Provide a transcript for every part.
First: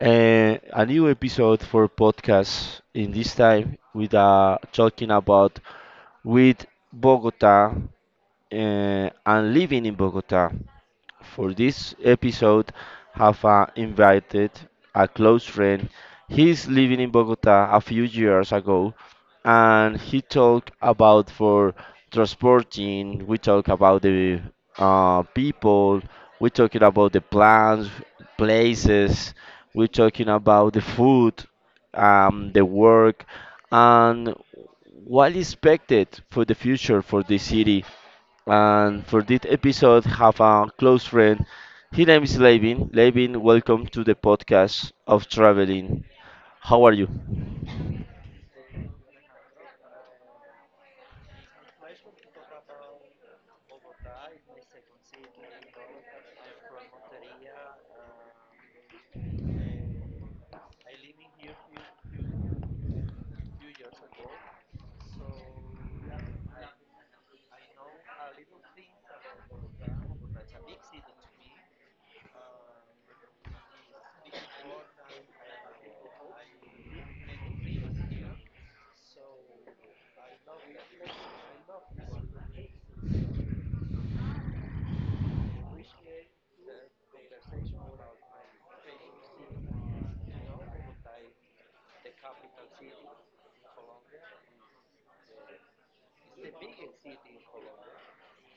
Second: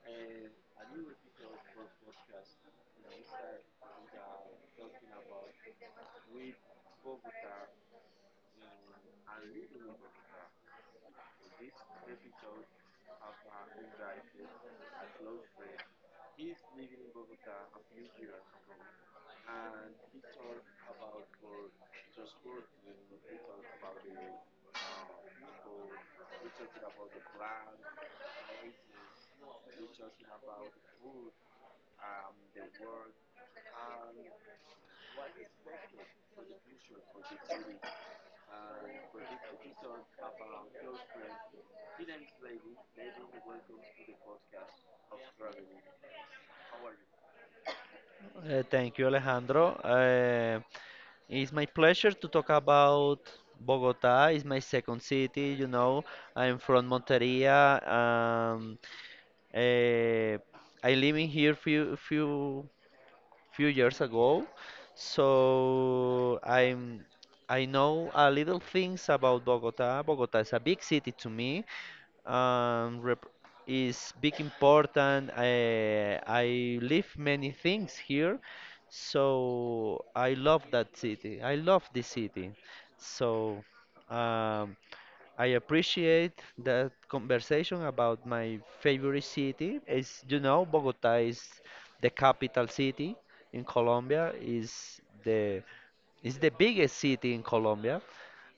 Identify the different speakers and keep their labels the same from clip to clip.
Speaker 1: A new episode for podcast. In this time, with talking about with Bogota and living in Bogota. For this episode, have invited a close friend. He's living in Bogota a few years ago, and he talked about for transporting. We talk about the people. We talking about the plans, places. We talking about the food, the work, and what is expected for the future for the city and for this episode, have a close friend. His name is Levin. Levin, welcome to the podcast of traveling. How are you?
Speaker 2: Thank you, Alejandro. It's my pleasure to talk about Bogota. It's my second city, you know. I'm from Monteria. Uh, I live here few years ago, so I know a little things about Bogota. Bogota is a big city to me, um, rep- is big important. I live many things here, so I love that city. I love this city. So, um, I appreciate that conversation about my favorite city. As you know, Bogota is the capital city in Colombia. Is the biggest city in Colombia.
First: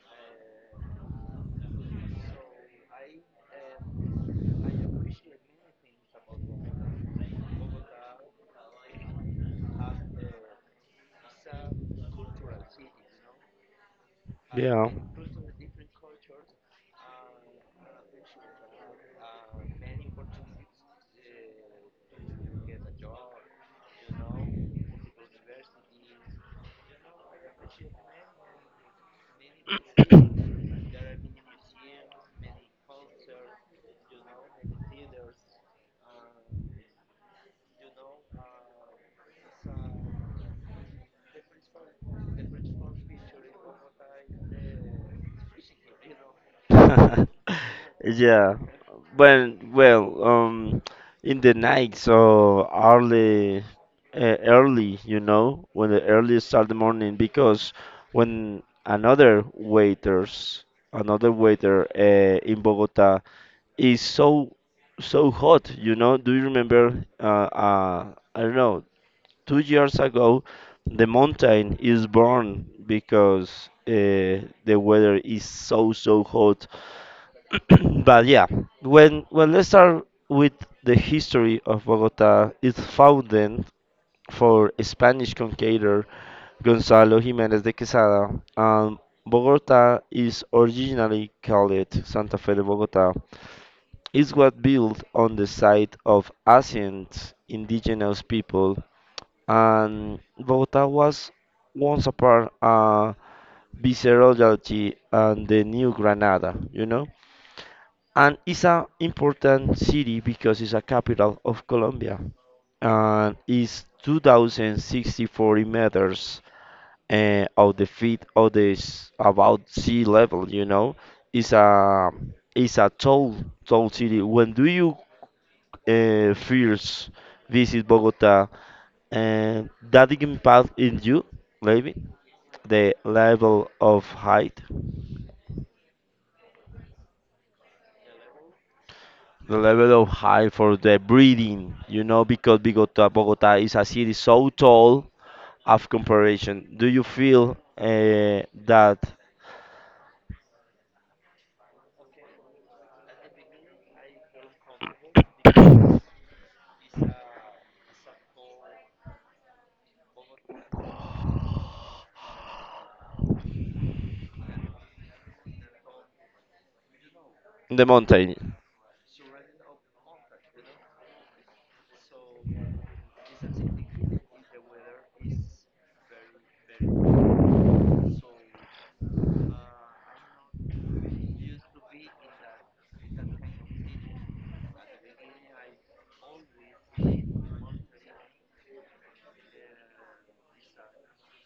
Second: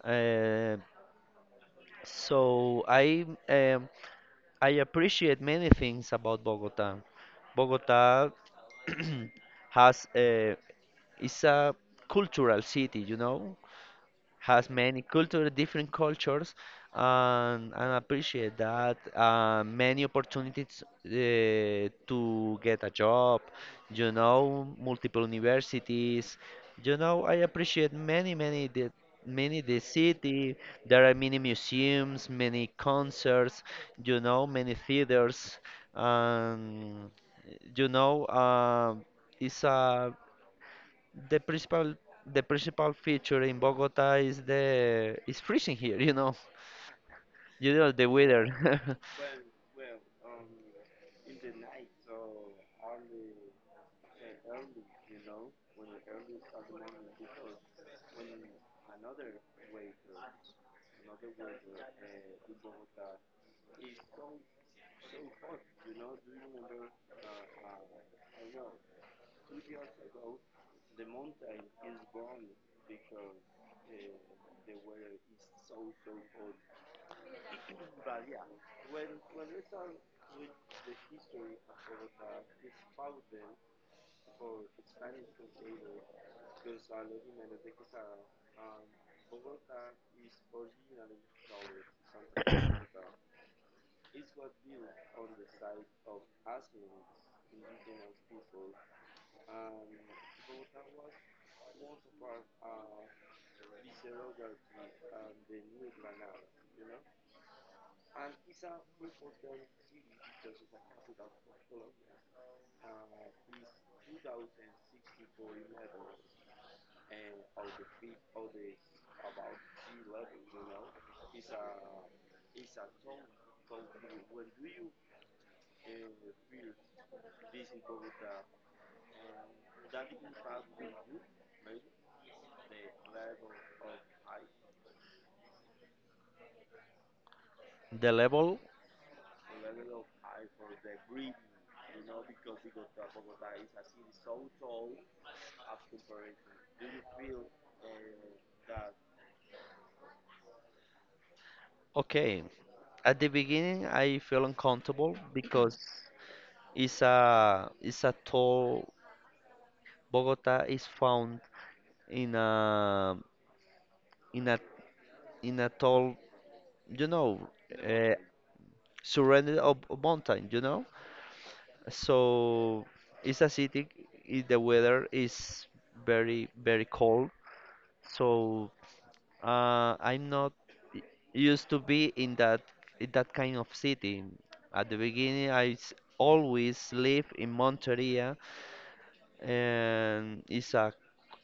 Speaker 2: Uh, so I appreciate many things about Bogota. Bogota has a, is a cultural city, you know, has
Speaker 1: Yeah.
Speaker 2: many culture, different cultures, and, appreciate that many opportunities to get a job, you know, multiple universities, you know, I appreciate many, many the city. There are many museums, many concerts, you know, many theaters, and you know, it's a the principal the principal feature in Bogota is the is freezing here, you know. You know the
Speaker 1: Yeah.
Speaker 2: weather.
Speaker 1: Well, in the night, so early, early, you know, when the early start the morning, because when another waiters, another waiter in Bogota is so, so hot, you know. Do you remember? I don't know. 2 years ago, the mountain is burned because the weather is so, so hot but yeah, when let's start with the history of Bogota, it's founded for Spanish conqueror Gonzalo Jimenez de Quesada. Um, Bogota is originally called Santa Fe de Bogota. It was built on the site of ancient indigenous people, and Bogota was once a part viceroyalty and the new Granada, you know? And it's an important city because it's a capital of Colombia, and it's 2064 meters of the feet of this about sea level, you know. It's a tall tall city. When do you first visit Bogota, and that impact in you, maybe the level of height,
Speaker 2: The level,
Speaker 1: the level of high for the breeding, you know, because Bogota is a city so tall of comparison. Do you feel that
Speaker 2: okay. At the beginning I feel uncomfortable because it's a tall. Bogota is found in a in a in a tall, you know,
Speaker 1: in the
Speaker 2: uh,
Speaker 1: mountain?
Speaker 2: surrounded of mountain, you know. So it's a city, the weather is very very cold. So I'm not y- used to be in that, kind of city. At the beginning, always live in Monteria, and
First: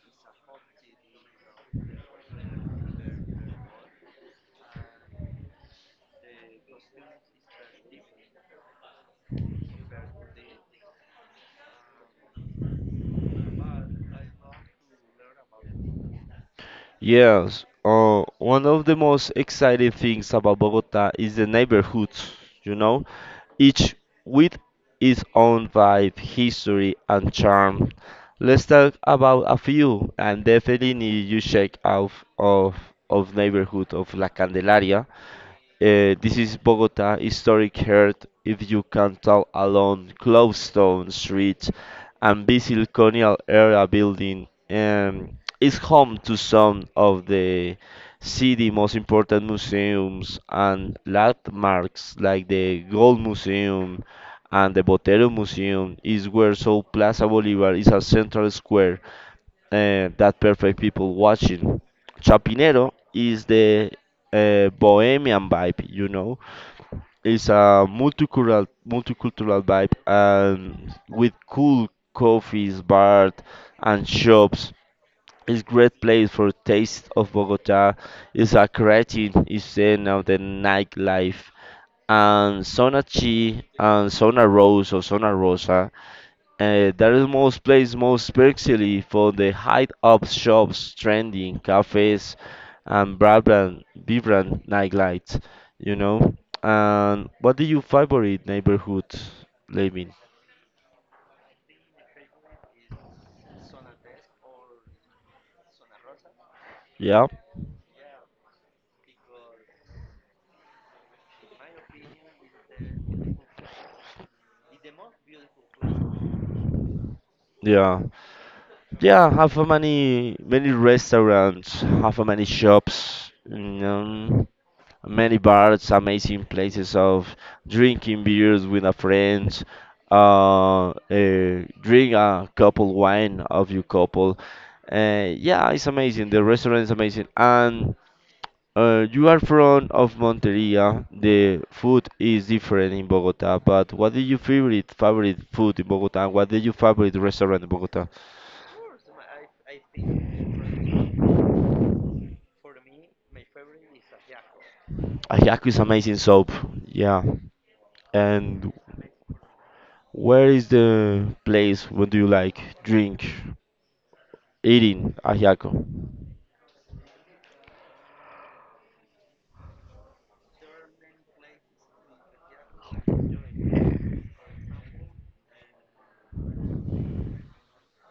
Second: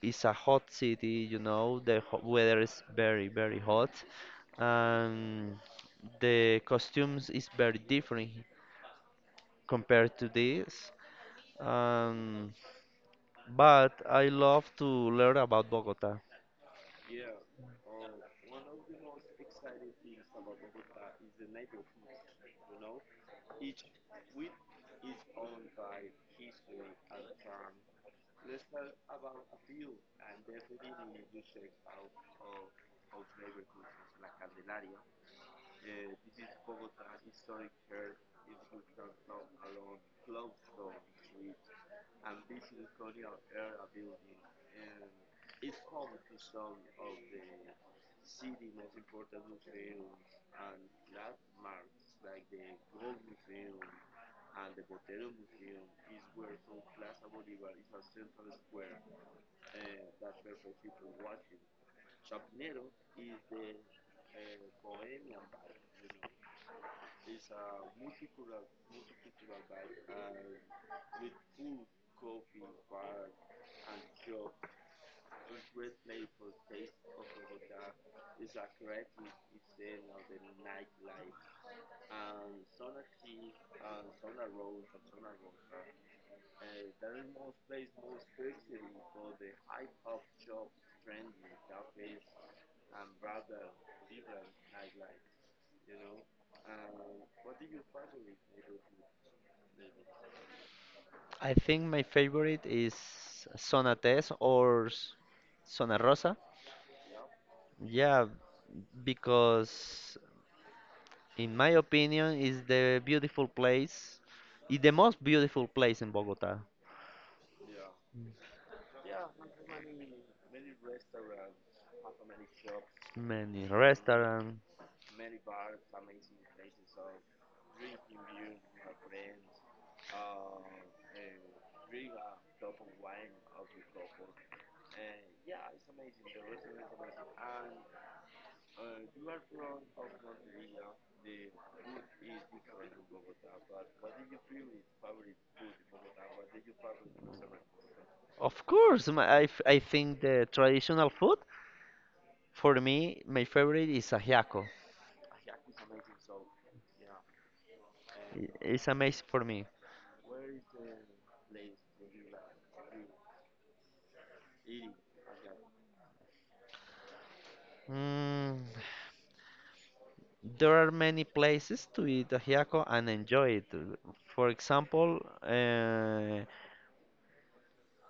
Speaker 2: it's a hot city. You know, the weather is very very hot, and the costumes is very different compared to this. Um, but I love to learn about Bogota.
Speaker 1: Yes. One of the most exciting things about Bogota is the neighborhoods, you know, each with its own vibe, history, and charm. Let's talk about a few, and definitely you check out of of neighborhood of La Candelaria. This is Bogota historic heart, if you can tell along Clovestone Street and busy colonial era building, is home to some of the city most important museums and landmarks like the Gold Museum and the Botero Museum, is where South Plaza Bolivar is a central square that perfect people watching. Chapinero is the bohemian vibe, you know. It's a multicultural vibe, and with cool coffees, bars and shops. It's great place for taste of Bogota. It's a creative scene of the nightlife, and Zona Chi and Zona Rose or Zona Rosa, that is most place most especially for the height up shops, trending cafes, and vibrant nightlights. You know. And what do you favorite neighborhood living?
Speaker 2: I think my favorite is Zona Tes or Zona Rosa.
Speaker 1: Yeah,
Speaker 2: Yeah, because in my opinion, is the beautiful place, is the most beautiful place in Bogota.
Speaker 1: yeah, yeah. Have a many many restaurants, have a many shops. You
Speaker 2: Many
Speaker 1: know.
Speaker 2: restaurants.
Speaker 1: Many bars, amazing places of drinking beers with a friends, uh, uh, drink a couple wine of your couple. Yeah, it's amazing. The restaurant is amazing, and you are from of Monteria. The food is different in Bogota. But what is your favorite food in Bogota? What is your favorite restaurant in Bogota?
Speaker 2: Of course, I think the traditional food for me, my favorite is ajiaco.
Speaker 1: Ayaku is amazing soap. Yeah, and
Speaker 2: It's amazing for me.
Speaker 1: where is the place? What do you like? Drink. Eating ajiaco.
Speaker 2: Mm, there are many places to eat ajiaco and enjoy it. For example,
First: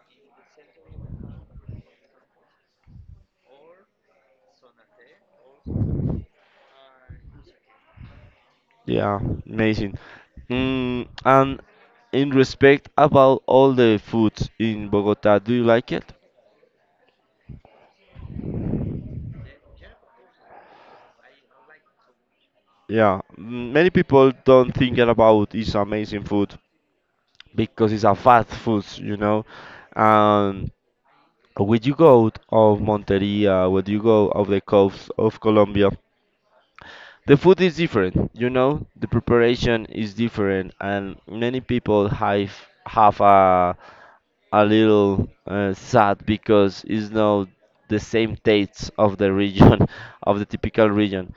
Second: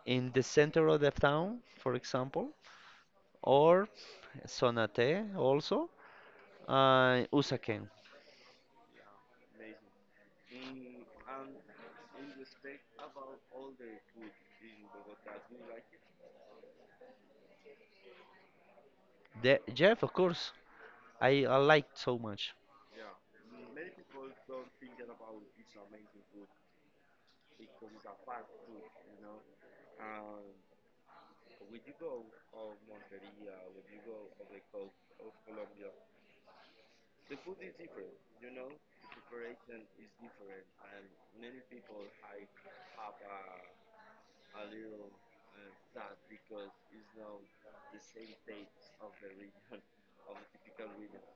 Speaker 2: in the center of the town, for example, or Sonate also, Usaken.
Speaker 1: Yeah, amazing. Mm, and in respect about all the foods in Bogota, do you like it?
Speaker 2: The, Jeff, of course, I liked so much.
Speaker 1: Yeah, many people don't think it about it's amazing food because it's a fast food, you know. And when you go out of Monteria, when you go of the coast of Colombia, the food is different, you know. The preparation is different, and many people have have a little sad because it's not the same tastes of the region, of the typical region.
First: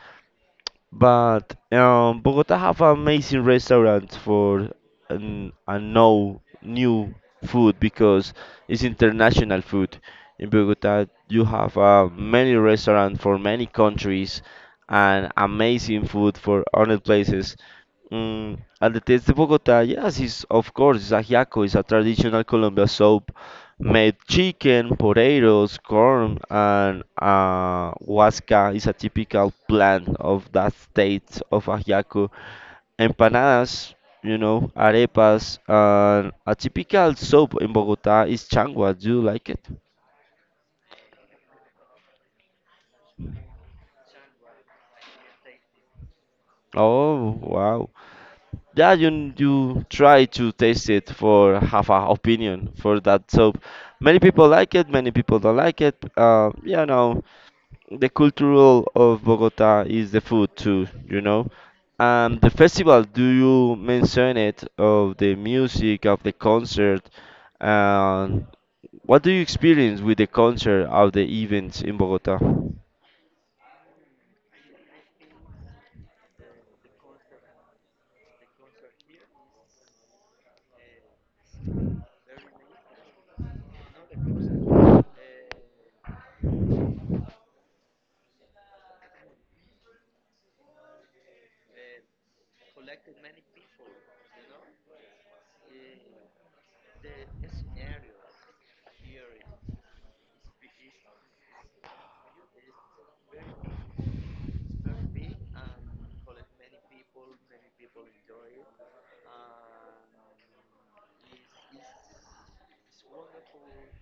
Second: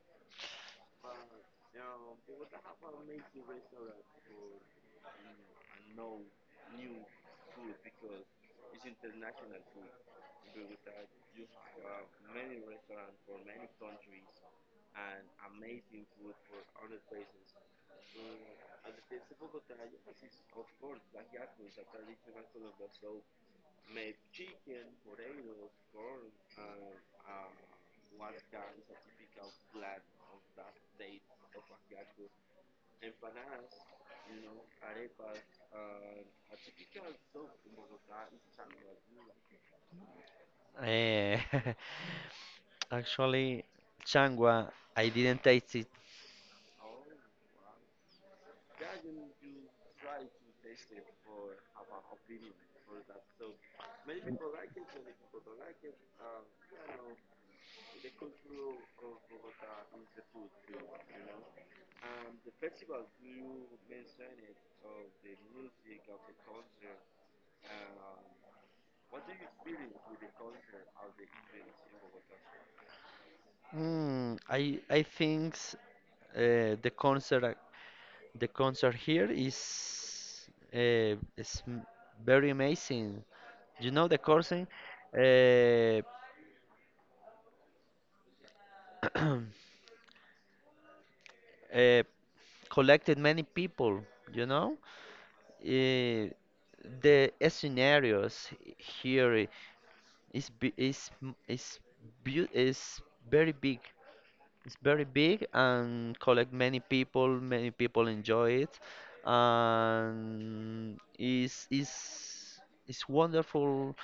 Speaker 1: But Bogota have amazing restaurants for an, a no new food because it's international food. In Bogota, you have many restaurants for many countries and amazing food for other places. Mm, and the taste of Bogota, yes, is of course, it's ajiaco, it's a traditional Colombian soup made chicken, potatoes, corn, and huasca is a typical plant of that state of Ajiaco. Empanadas, you know, arepas, and a typical soup in Bogota is changua. Do you like it?
Speaker 2: Eh, actually, Changwa, I didn't taste it.
Speaker 1: Oh, wow. Yeah, you try to taste it for have a opinion for that soup. Many people like it, many people don't like it. You know, the cultural of Bogota is the food too, you know. The festival, do you mention it of the music of the concert? And what do you experience with the concert of the events in Bogota?
Speaker 2: I think uh, the concert ac- the concert here is, uh, is m- very amazing. You know the coursing. Uh, uh, collected many people, you know. Uh, the scenarios here is bi- is m- is beau- is very big. It's very big and collect many people. Many people enjoy it, and is it's wonderful,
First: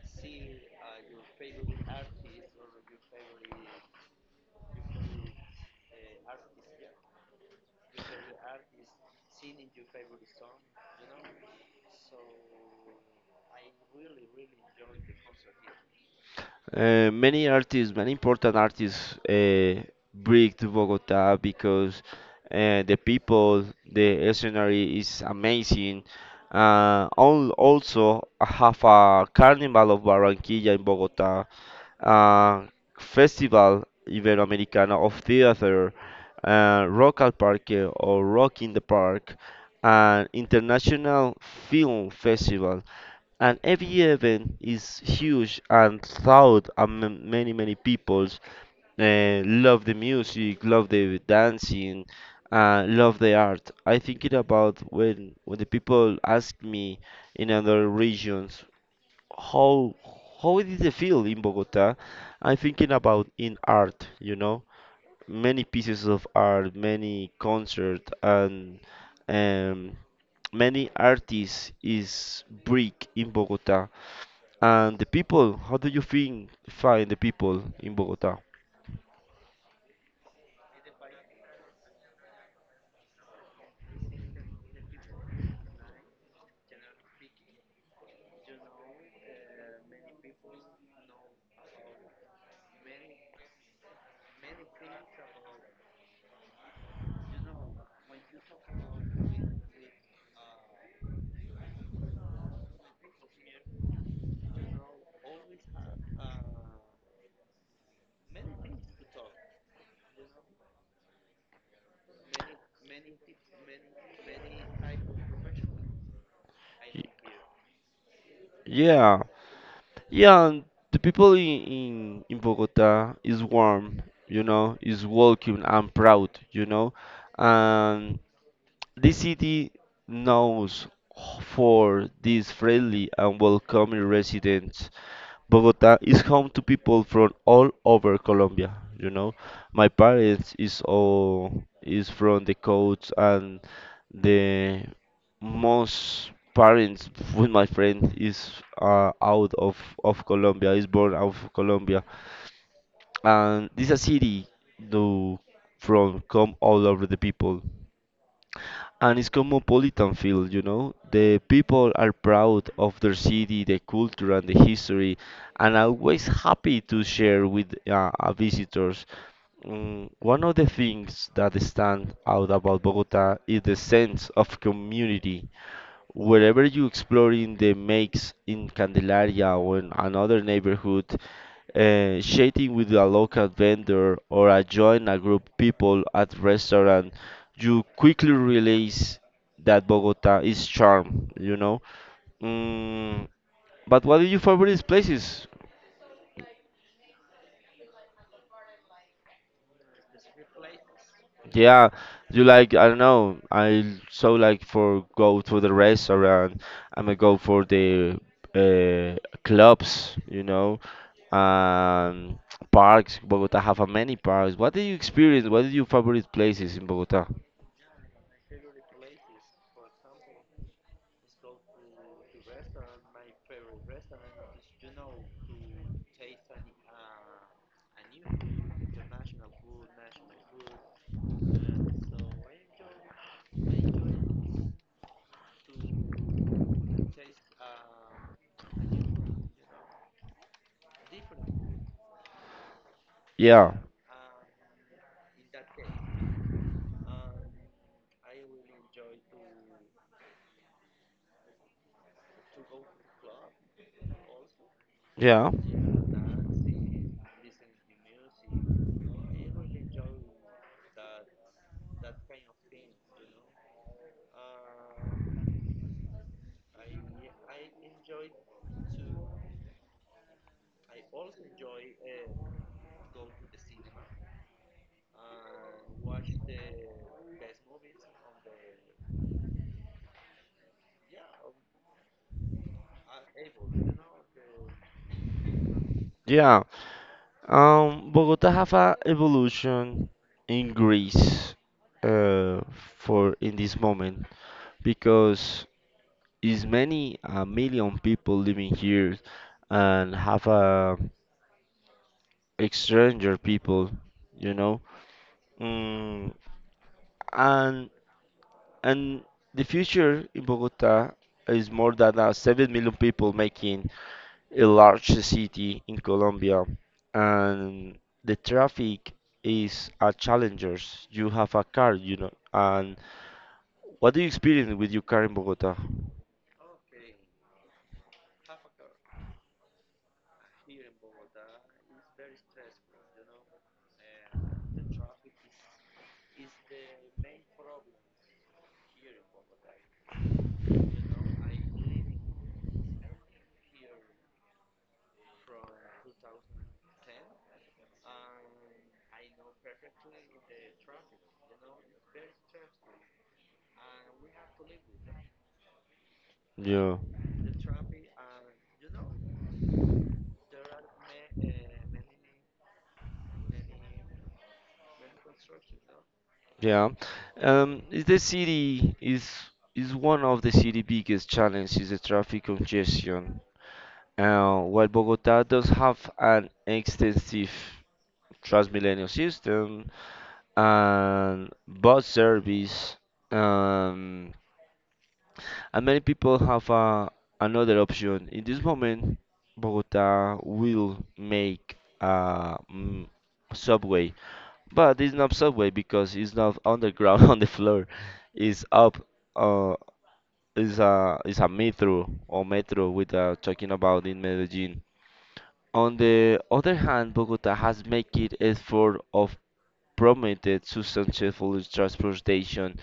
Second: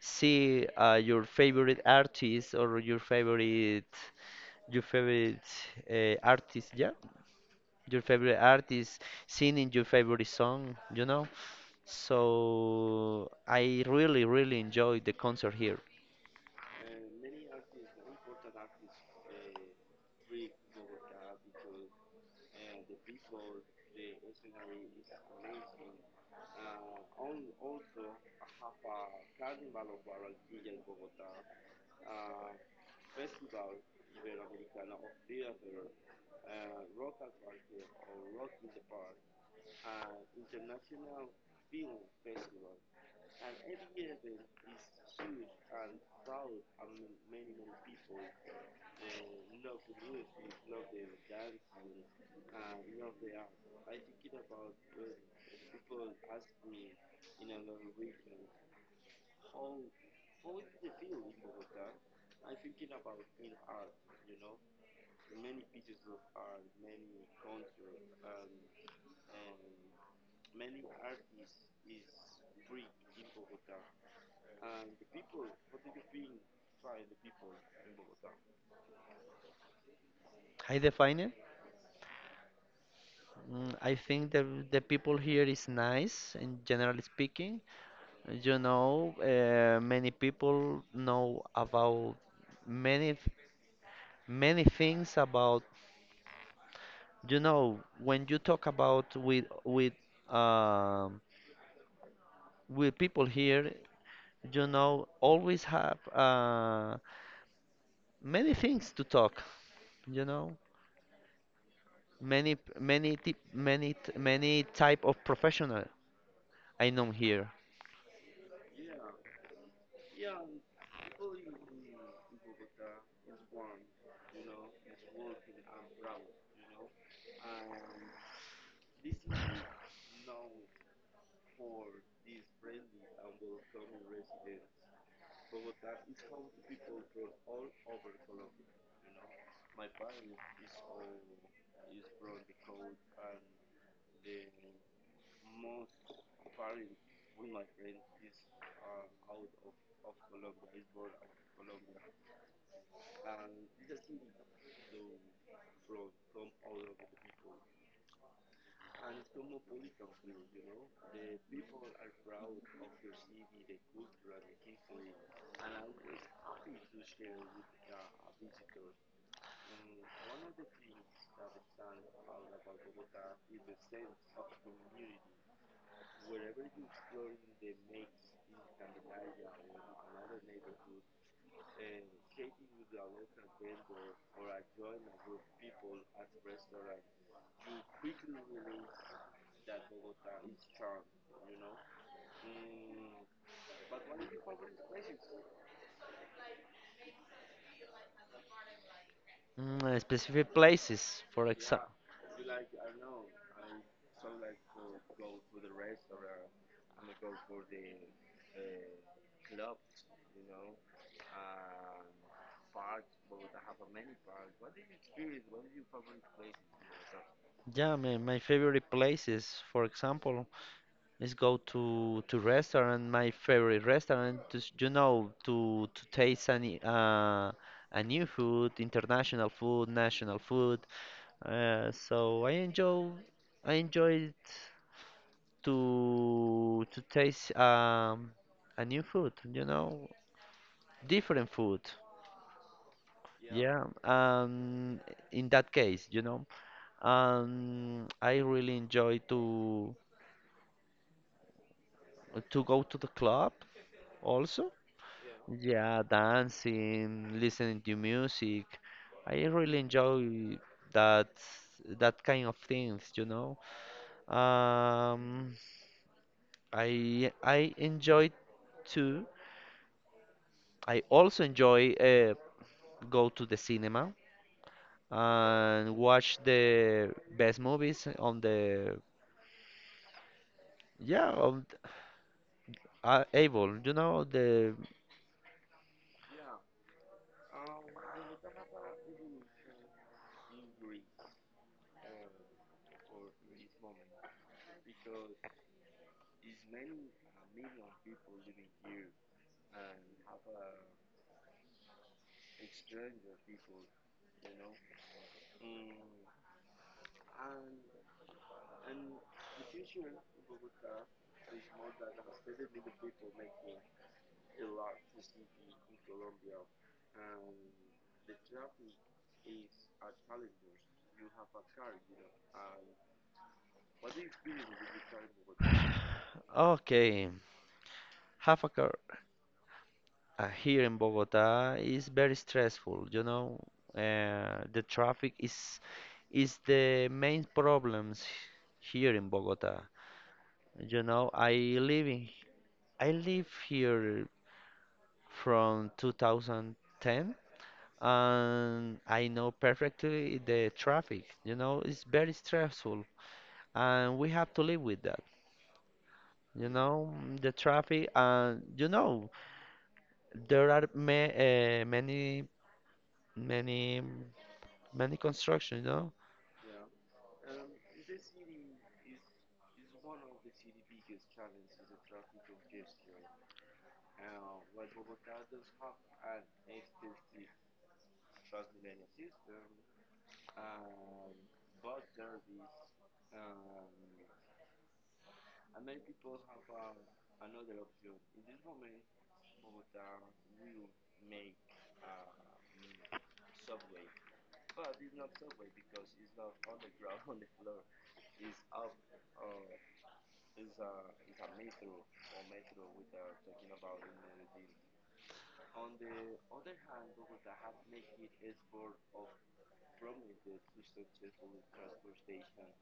Speaker 2: see your favorite artist or your favorite uh, artist. Yeah your favorite artist, singing your favorite song, you know. So I really, really enjoyed the concert here.
Speaker 1: Many artists, many important artists, bring to Bogota because the people, the scenery is amazing. Also, I have a Carnival of Barranquilla in Bogota, uh, Festival Iberoamericano of Theater, Rock al Parque or Rock in the Park, and International Film Festival. And every event is huge and loud, and many many people love the music, love the dancing, love the art. I think it about when the people ask me in other regions how did they feel in Bogota. I'm thinking about in art, you know, many pieces of art, many concert, and um, many artists is big in Bogota. And the people, how do you think find the people in Bogota?
Speaker 2: I define it. Mm, I think the people here is nice, in generally speaking. You know, many people know about many th- many things about. You know, when you talk about um with people here, you know, always have. Many things to talk, you know, many, many type of professional I know here.
Speaker 1: Yeah, yeah, and the people in, in Bogota is warm, you know, is welcome and proud, you know, and this city knows for these friendly and welcoming residents. Bogota is home to people from all over Colombia. You know, my parents is all is from the coast, and the most parents with my friend is out of Colombia. Is born out of Colombia, and this a city do from come all over the people, and it's cosmopolitan feel, you know. The people are proud of their city, the culture and the history, and always happy to share with visitors. Mm, one of the things that stand out about Bogota is the sense of community. Wherever you explore in the makes in Candelaria or in another neighborhood, chatting with a local vendor, or join a group people at restaurant, you quickly realize that Bogota is charm, you know. Mm, but what are your favorite places?
Speaker 2: Mm, specific places for
Speaker 1: Yeah,
Speaker 2: example.
Speaker 1: you like, I don't know. I so like for go to the restaurant. I'm gonna go for the uh, clubs, you know, and parks. Bogota have a many parks. What did you experience? What are your favorite places in Bogota?
Speaker 2: Yeah, my favorite places, for example, is go to restaurant, my favorite restaurant, you know, to taste any, a new food, international food, national food, so I enjoy, I enjoy it to taste, a new food, you know, different food.
Speaker 1: Yeah,
Speaker 2: Yeah, in that case, you know, I really enjoy to go to the club also.
Speaker 1: yeah.
Speaker 2: Yeah, dancing, listening to music. I really enjoy that that kind of things, you know. Um, I enjoy too. I also enjoy, go to the cinema and watch the best movies on the, yeah on, able, you know the
Speaker 1: yeah. Bogota have a evolution in Greece uh, for in this moment, because is many a million people living here, and have a stranger people, you know. Mm, and and the future in Bogota is more than 7 million people making large city in Colombia, and the traffic is a challengers. You have a car, you know, and what do you experience with your car in Bogota?
Speaker 2: okay, half a car. Here in Bogota is very stressful, you know. The traffic Is the main problems here in Bogota. You know, live in I live here from 2010, and I know perfectly the traffic. You know, it's very stressful, and we have to live with that. You
Speaker 1: Yeah,
Speaker 2: know, mm, the traffic, and you know, there are ma many, many, many constructions. You know,
Speaker 1: yeah. Is the city is one of the city biggest challenges: is the traffic congestion. While Bogota does have an extensive Transmilenio system and bus service, um, and many people have another option. In this moment, Bogota will make a mm, subway, but it's not subway because it's not underground on the floor. It's up. Uh, is a is a metro or metro with talking about in Medellin. On the other hand, Bogota has made it effort of promoted sustainable transportation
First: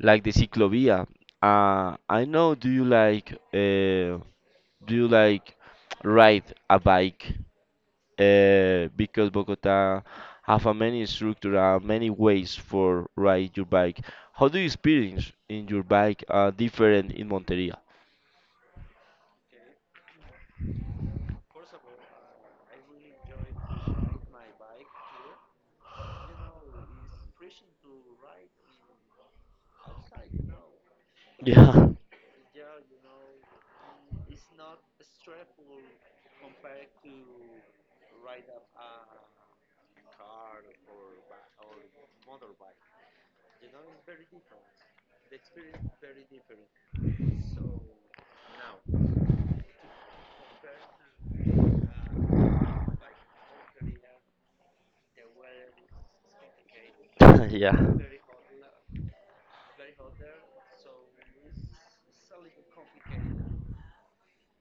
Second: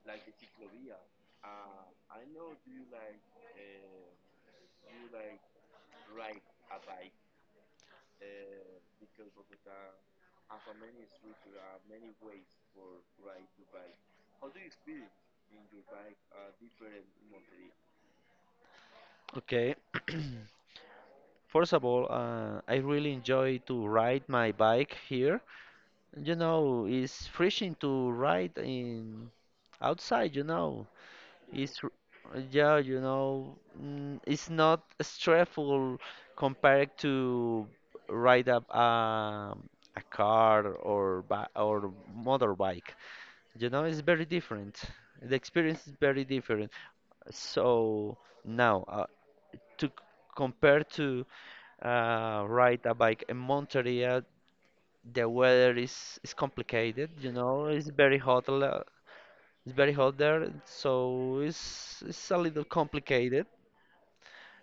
Speaker 1: like the ciclovia. I know. Do you like do you like ride a bike? Because Bogota have a many structure, many ways for ride your bike. How do you experience in your bike different in Monteria?
Speaker 2: okay. First of all, I really enjoy to ride my bike here. You know, it's refreshing to ride in outside. You know, It's
Speaker 1: Yeah,
Speaker 2: r- yeah, you know, mm, it's not stressful compared to ride up, a car or bi or motorbike. You know, it's very different. The experience is very different. So now, to c- compare to, ride a bike in Monteria, the weather is complicated. You know,
Speaker 1: yeah.
Speaker 2: it's very hot. It's very hot there, so it's a little complicated,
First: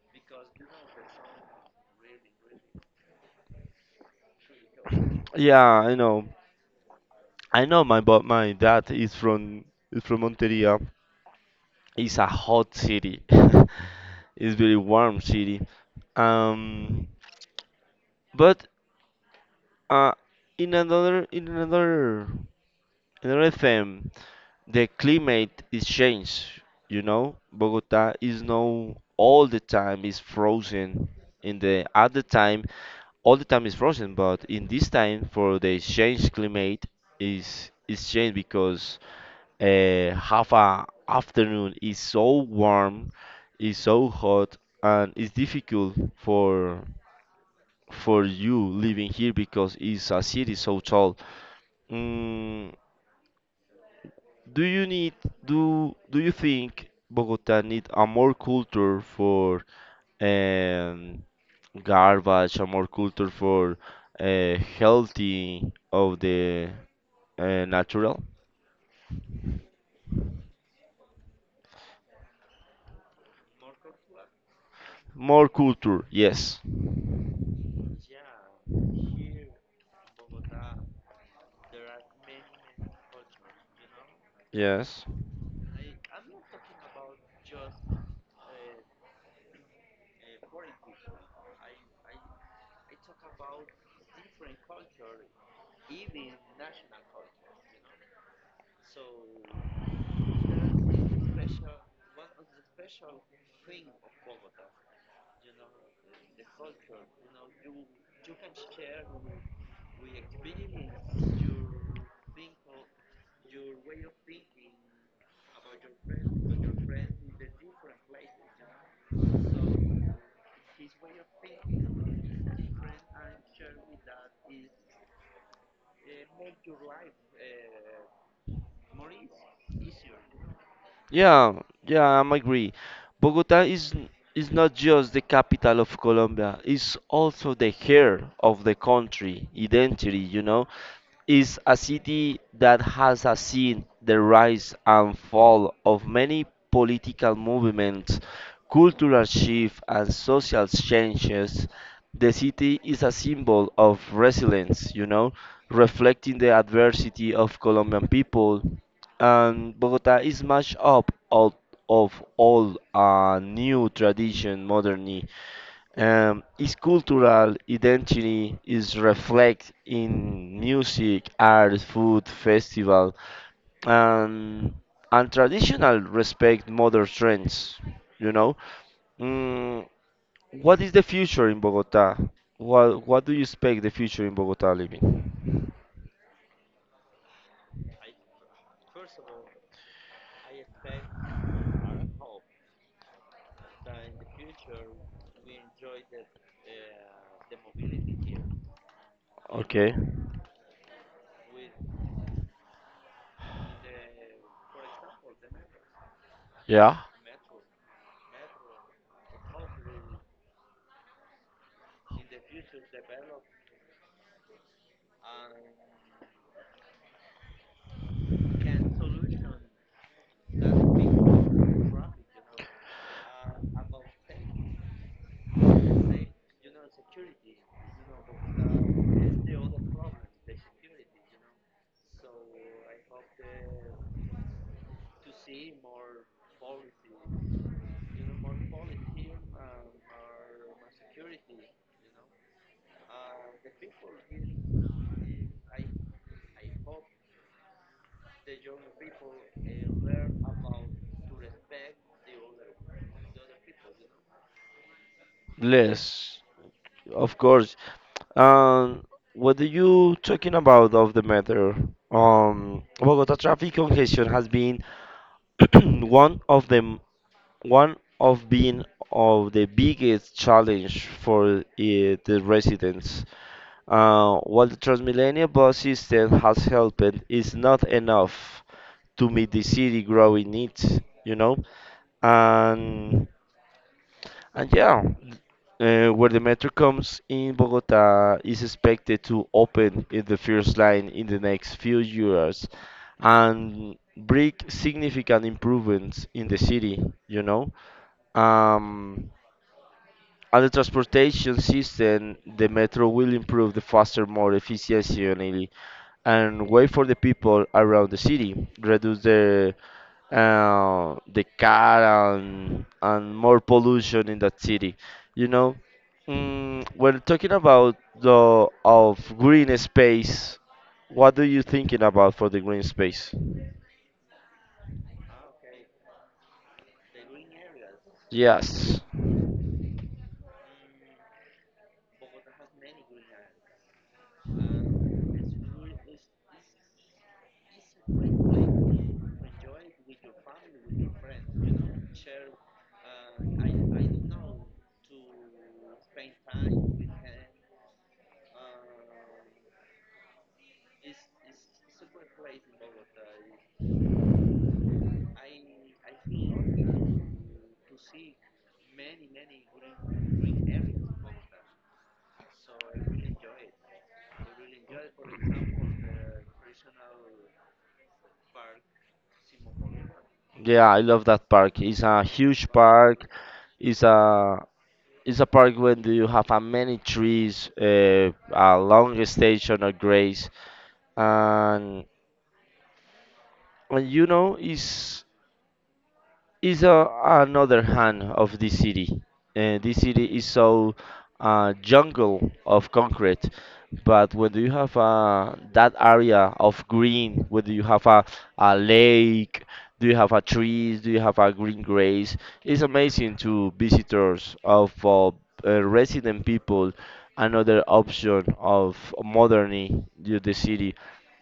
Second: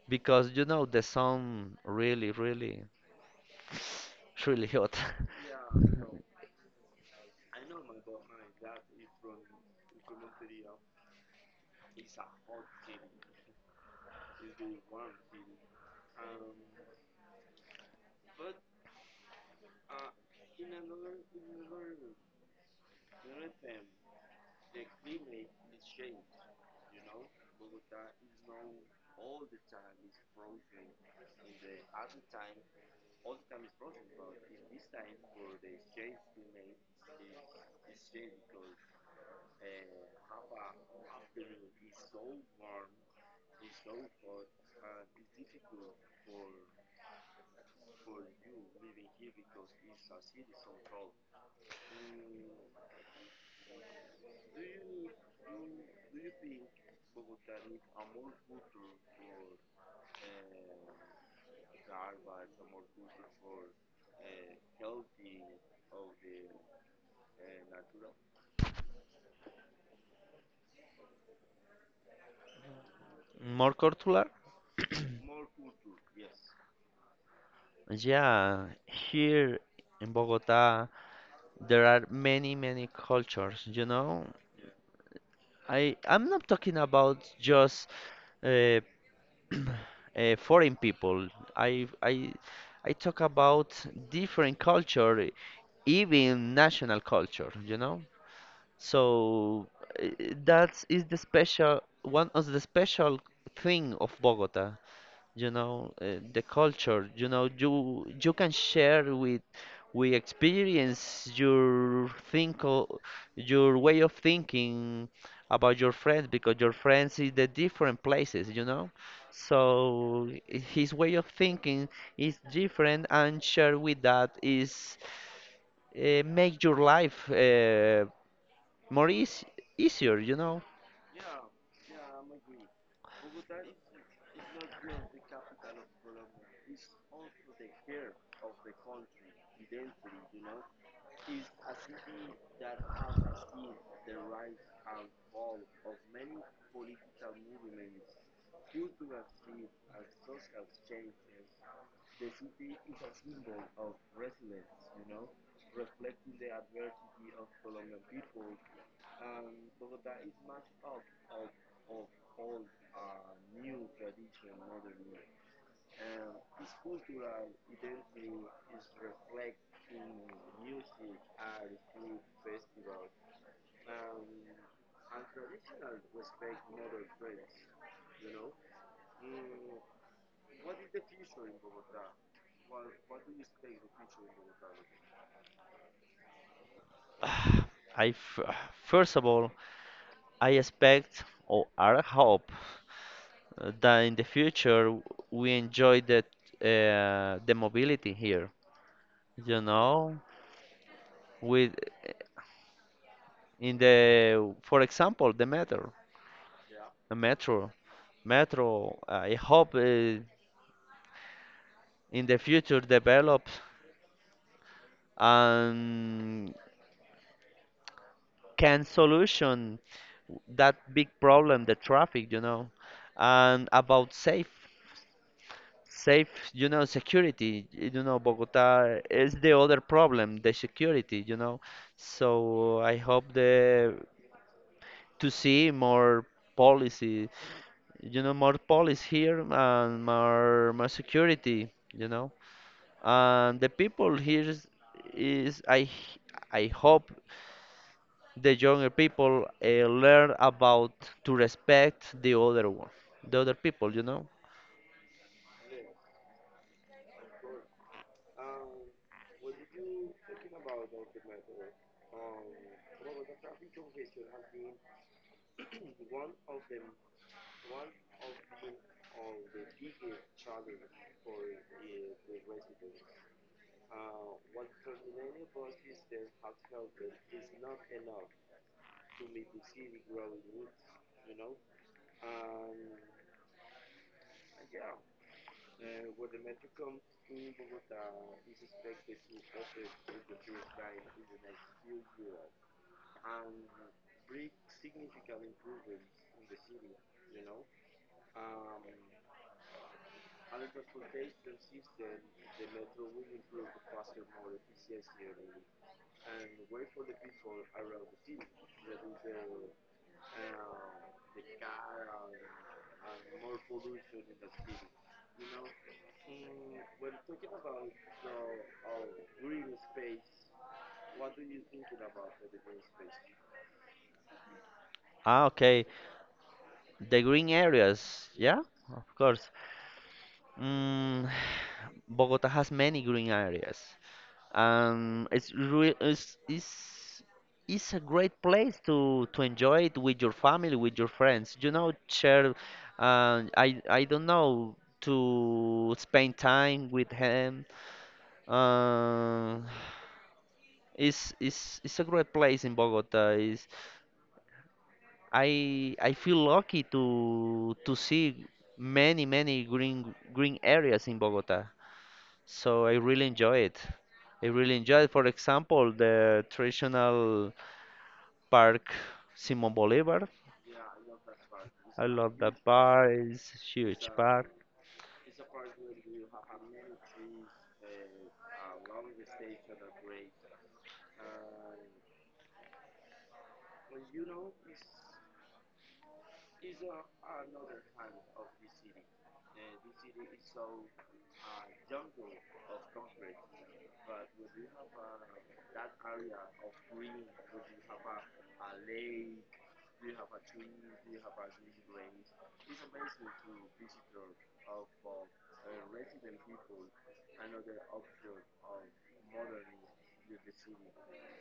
Speaker 2: because you know the song really, really, really hot.
Speaker 1: Yeah, I know. I know my, but my dad is from Monteria. It's a hot city. It's very warm city. Um, but uh, in another in another thing, the climate is changed. You know, Bogota is now all the time is frozen. In the other time, all the time is frozen. But in this time, for the change climate is changed because have a afternoon is so warm, is so hot, and it's difficult for you living here because it's a city so tall. Mm, do you need do you think Bogota need a more culture for um, garbage, a more culture for healthy of the natural?
Speaker 2: More cultural?
Speaker 1: More culture, yes,
Speaker 2: Yeah, here in Bogota there are many, many cultures. You know,
Speaker 1: yes.
Speaker 2: I'm not talking about just, uh, foreign people. I I I talk about different culture, even national culture. You know, so, uh, that is the special, one of the special thing of Bogota. You know, the culture, you know, you can share with, we experience your think, your way of thinking about your friends, because your friends is the different places, you know. So, his way of thinking is different, and share with that is, make your life, more easy, easier, you know.
Speaker 1: Yeah, yeah, I'm agree. Bogota is n- is not just the capital of Colombia, it's also the heart of the country identity, you know. It's a city that has seen the rise and fall of many political movements, cultural shift and social changes. The city is a symbol of resilience, you know, reflecting the adversity of Colombian people, and Bogota is much up out of all new tradition modernity. Its cultural identity is reflected in music, art, food, festival, and and traditional respect modern trends. You know, mm, what is the future in Bogota? What do you expect the future in Bogota living?
Speaker 2: I f- First of all, I expect or I hope that in the future we enjoy that, the mobility here. You
Speaker 1: Okay,
Speaker 2: know, with, in the, for example, the metro,
Speaker 1: yeah,
Speaker 2: the metro, metro. I hope in the future develops and can solution that big problem, the traffic. You know, and about safe. Safe, you know, security. You know, Bogota is the other problem, the security, you know. So I hope the to see more policy, you know, more police here and more, more security, you know. And the people here is, is I h- I hope the younger people learn about to respect the other one, the other people, you know.
Speaker 1: less. Of course. Um, what are you talking about of the matter? Bogota traffic congestion has been one of the one of being of the biggest challenge for the residents. While the Transmilenio bus system has helped, it's not enough to meet the city growing needs, you know. And and yeah, where the metro comes in Bogota is expected to open in the first line in the next few years and bring significant improvements in the city, you know. Um, and the transportation system, the metro will improve the faster, more efficiently and wait for the people around the city, reduce the car and more pollution in that city. You know, when talking about the of green space, what do you thinking about for the green space?
Speaker 2: Ah, okay. The green areas, yeah,
Speaker 1: Yes,
Speaker 2: of course. Mm, Bogota has many green areas. It's real. It's a great place to enjoy it with your family, with your friends. You know, share. I don't know to spend time with him. Uh, it's a great place in Bogota. Is I feel lucky to see many, many green, green areas in Bogota. So I really enjoy it. I really enjoy it. For example, the traditional park Simon Bolivar.
Speaker 1: yeah, I love that park. It's
Speaker 2: I
Speaker 1: a
Speaker 2: love that
Speaker 1: huge
Speaker 2: park.
Speaker 1: park.
Speaker 2: It's
Speaker 1: It's
Speaker 2: huge park.
Speaker 1: a it's a park when do you have a many trees, a long station of grace and And you know, is a, another hand of this city. This city is so jungle of concrete, but when do you have that area of green, whether you have a lake, do you have a trees, do you have a green grass, it's amazing to visitors of resident people. Another option of moderning the city.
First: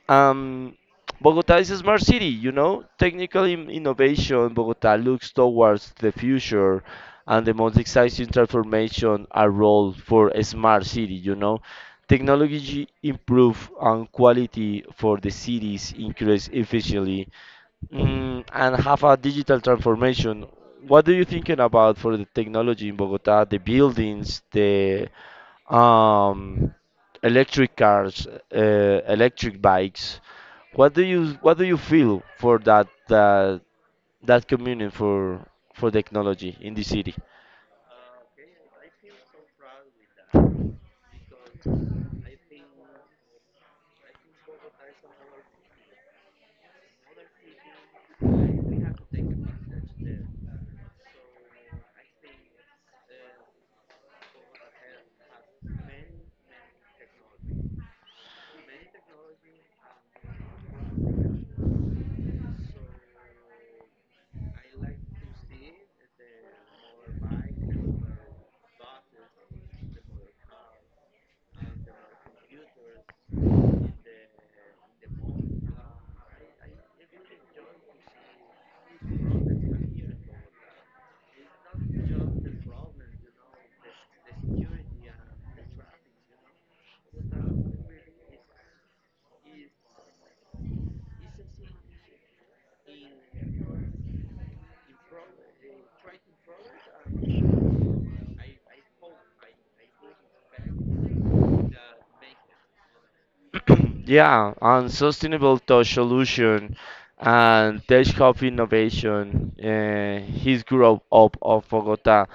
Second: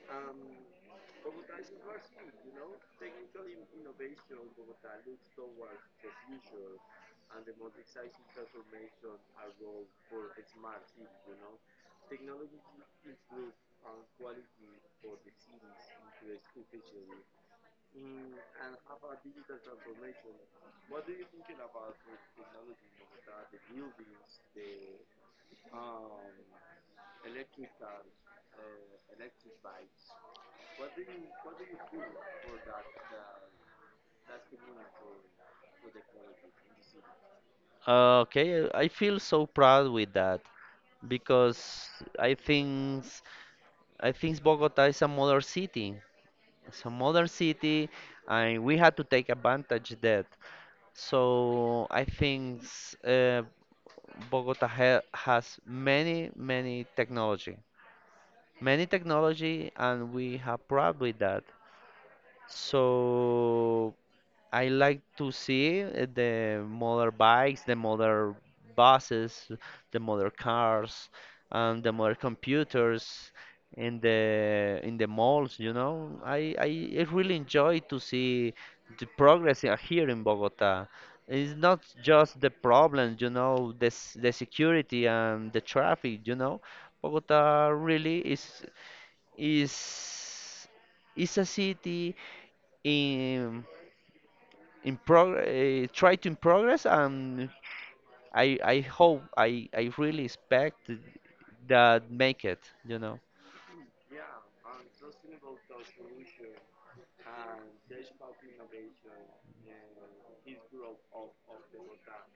Speaker 1: Um, Bogota is a smart city, you know. Technical innovation, Bogota looks towards the future and the most exciting transformation are role for a smart city, you know. Technology improve on quality for the cities, increase efficiently, and have a digital transformation. What do you thinking about for the technology in Bogota, the buildings, the um, electric cars, electric bikes. What do you feel for that communion for technology in the city?
Speaker 2: Okay, I feel so proud with that because I think I think Bogota is a modern city, some other city, and we had to take advantage that. So I think uh, Bogota ha has many, many technology, and we have proud with that. So I like to see, the motor bikes, the motor buses, the motor cars, and the motor computers in the malls, you know. I really enjoy to see the progress here in Bogota. It's not just the problems, you know, the security and the traffic, you know. Bogota really is is a city in, try to in progress. And I hope, I really expect that, make it, you know.
Speaker 1: Yeah, on sustainable touch solution and tech hub innovation, his growth up of Bogota.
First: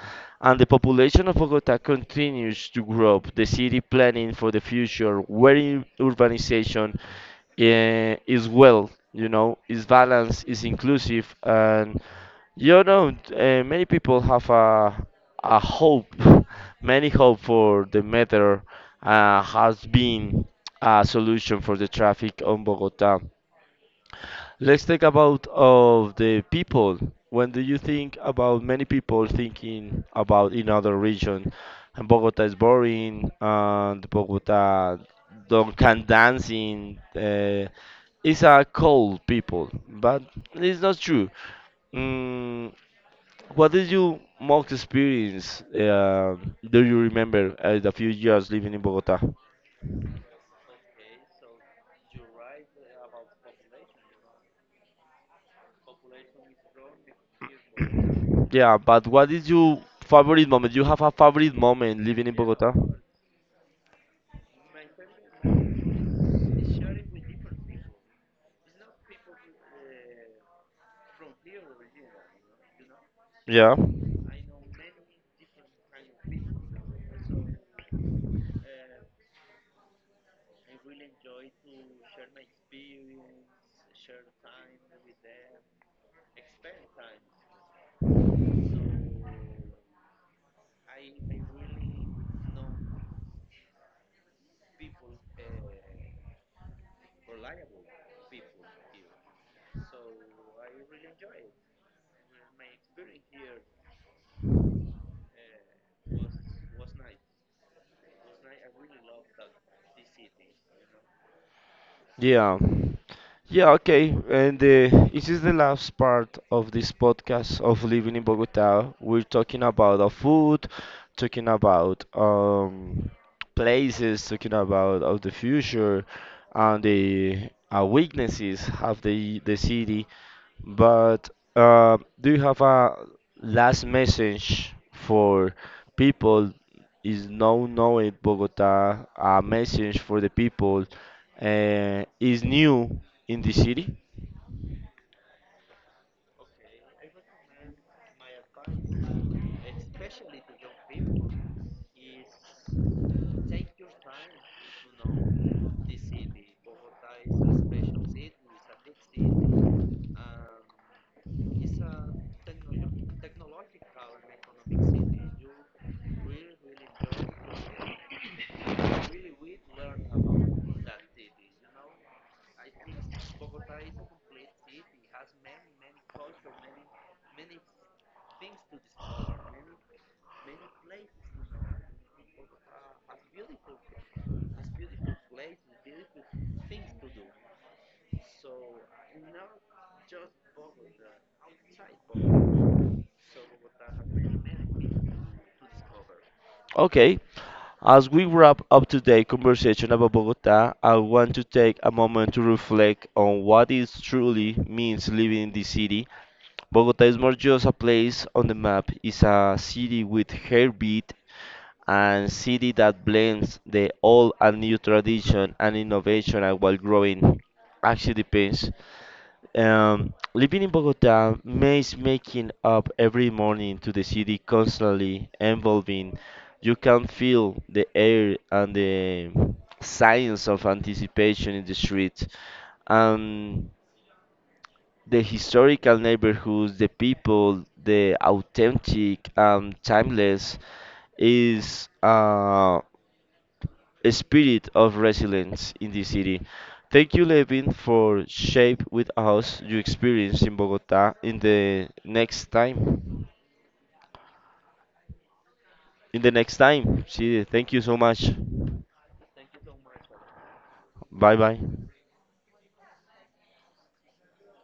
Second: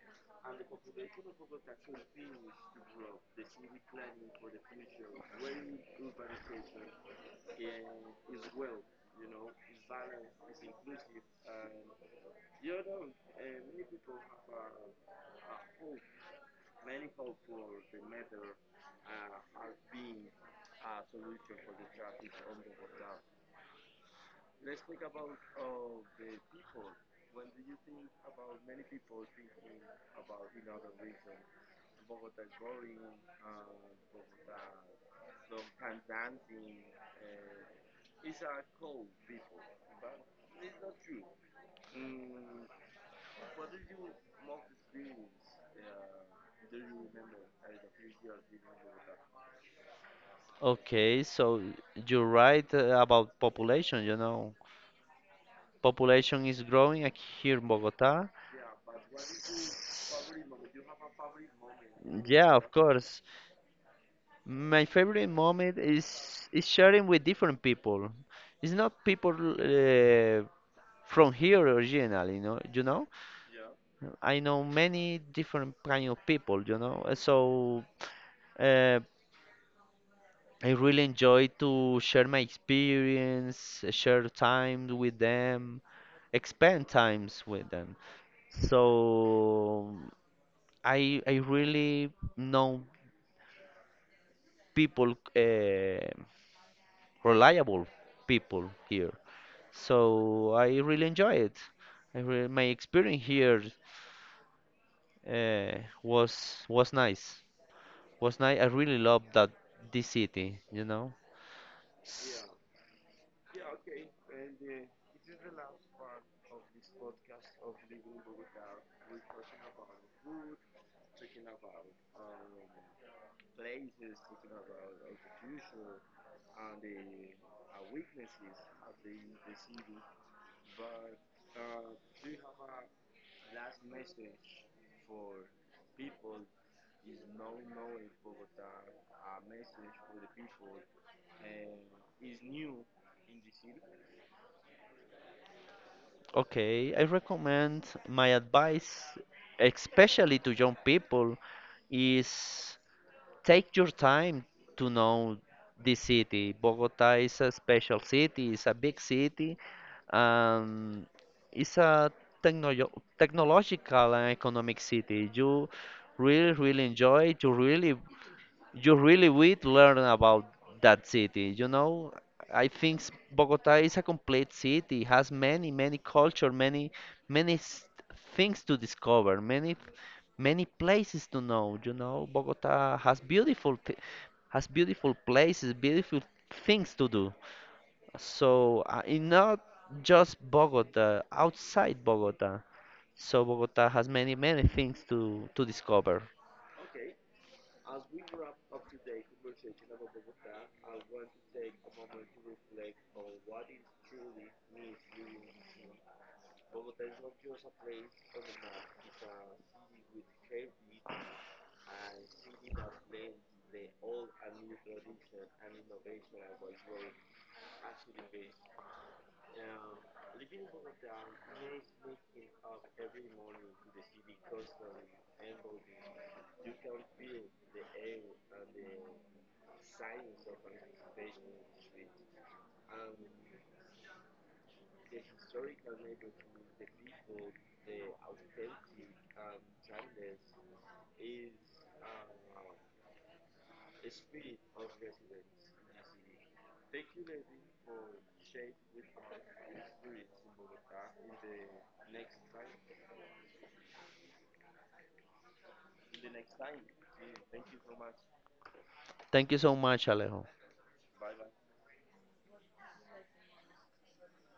Speaker 1: And the population of Bogota continues to grow. The city planning for the future, where urbanization is well, you know, is balanced, is inclusive, and you know, many people have a hope, many hope for the matter has been a solution for the traffic on Bogota. Let's talk about of the people. When do you think about many people thinking about in other region, and Bogota is boring, and Bogota don't can dancing. It's a cold people, but it's not true. Mm, what did you most experience? Do you remember the few years living in Bogota?
Speaker 2: Okay, so you're right, about population, you know, population is growing ac- here in Bogota.
Speaker 1: Yeah, but what is your favorite moment? You have a favorite moment living in
Speaker 2: Yeah,
Speaker 1: Bogota?
Speaker 2: of course, my favorite moment is sharing with different people. It's not people, from here originally, you know,
Speaker 1: Yeah.
Speaker 2: I know many different kind of people, you know. So, uh, I really enjoy to share my experience, share time with them, expand times with them. So I really know people, reliable people here. So I really enjoy it. I re My experience here, uh, was was nice. Was nice. I really love that this city, you know. S-
Speaker 1: Yeah. Yeah, okay. And this is the last part of this podcast of living in Bogota. We're talking about food, talking about places, talking about of the future and the weaknesses of the city. But do you have a last message for people is now knowing Bogota? A message for the people is new in the city.
Speaker 2: Okay, I recommend my advice, especially to young people, is take your time to know this city. Bogota is a special city, it's a big city, and it's a techno technological and economic city. You really, really enjoy it. You really, you really would learn about that city. You know, Bogota is a complete city. It has many, many culture, many s- things to discover, many, many places to know. You know, Bogota has beautiful, th has beautiful places, beautiful things to do. So, in not just Bogota, outside Bogota. So Bogota has many, many things to discover.
Speaker 1: Okay. As we wrap up today's conversation about Bogota, I want to take a moment to reflect on what it truly means living in the city. Bogota is more just a place on the map, it's a city with heartbeat, and city that blends the old and new tradition and innovation and while growing actually depends. Living in Bogota means making up every morning to the city constantly evolving. You can feel the air and the science of anticipation in the street. Um, the historical neighborhoods, the people, the authentic, timeless is. Spirit of resilience in the city. Thank you, Levin, for shape with us your experience in Bogota in the next time. In the next time, see you. Thank you so much.
Speaker 2: Thank you so much, Alejo.
Speaker 1: Bye bye.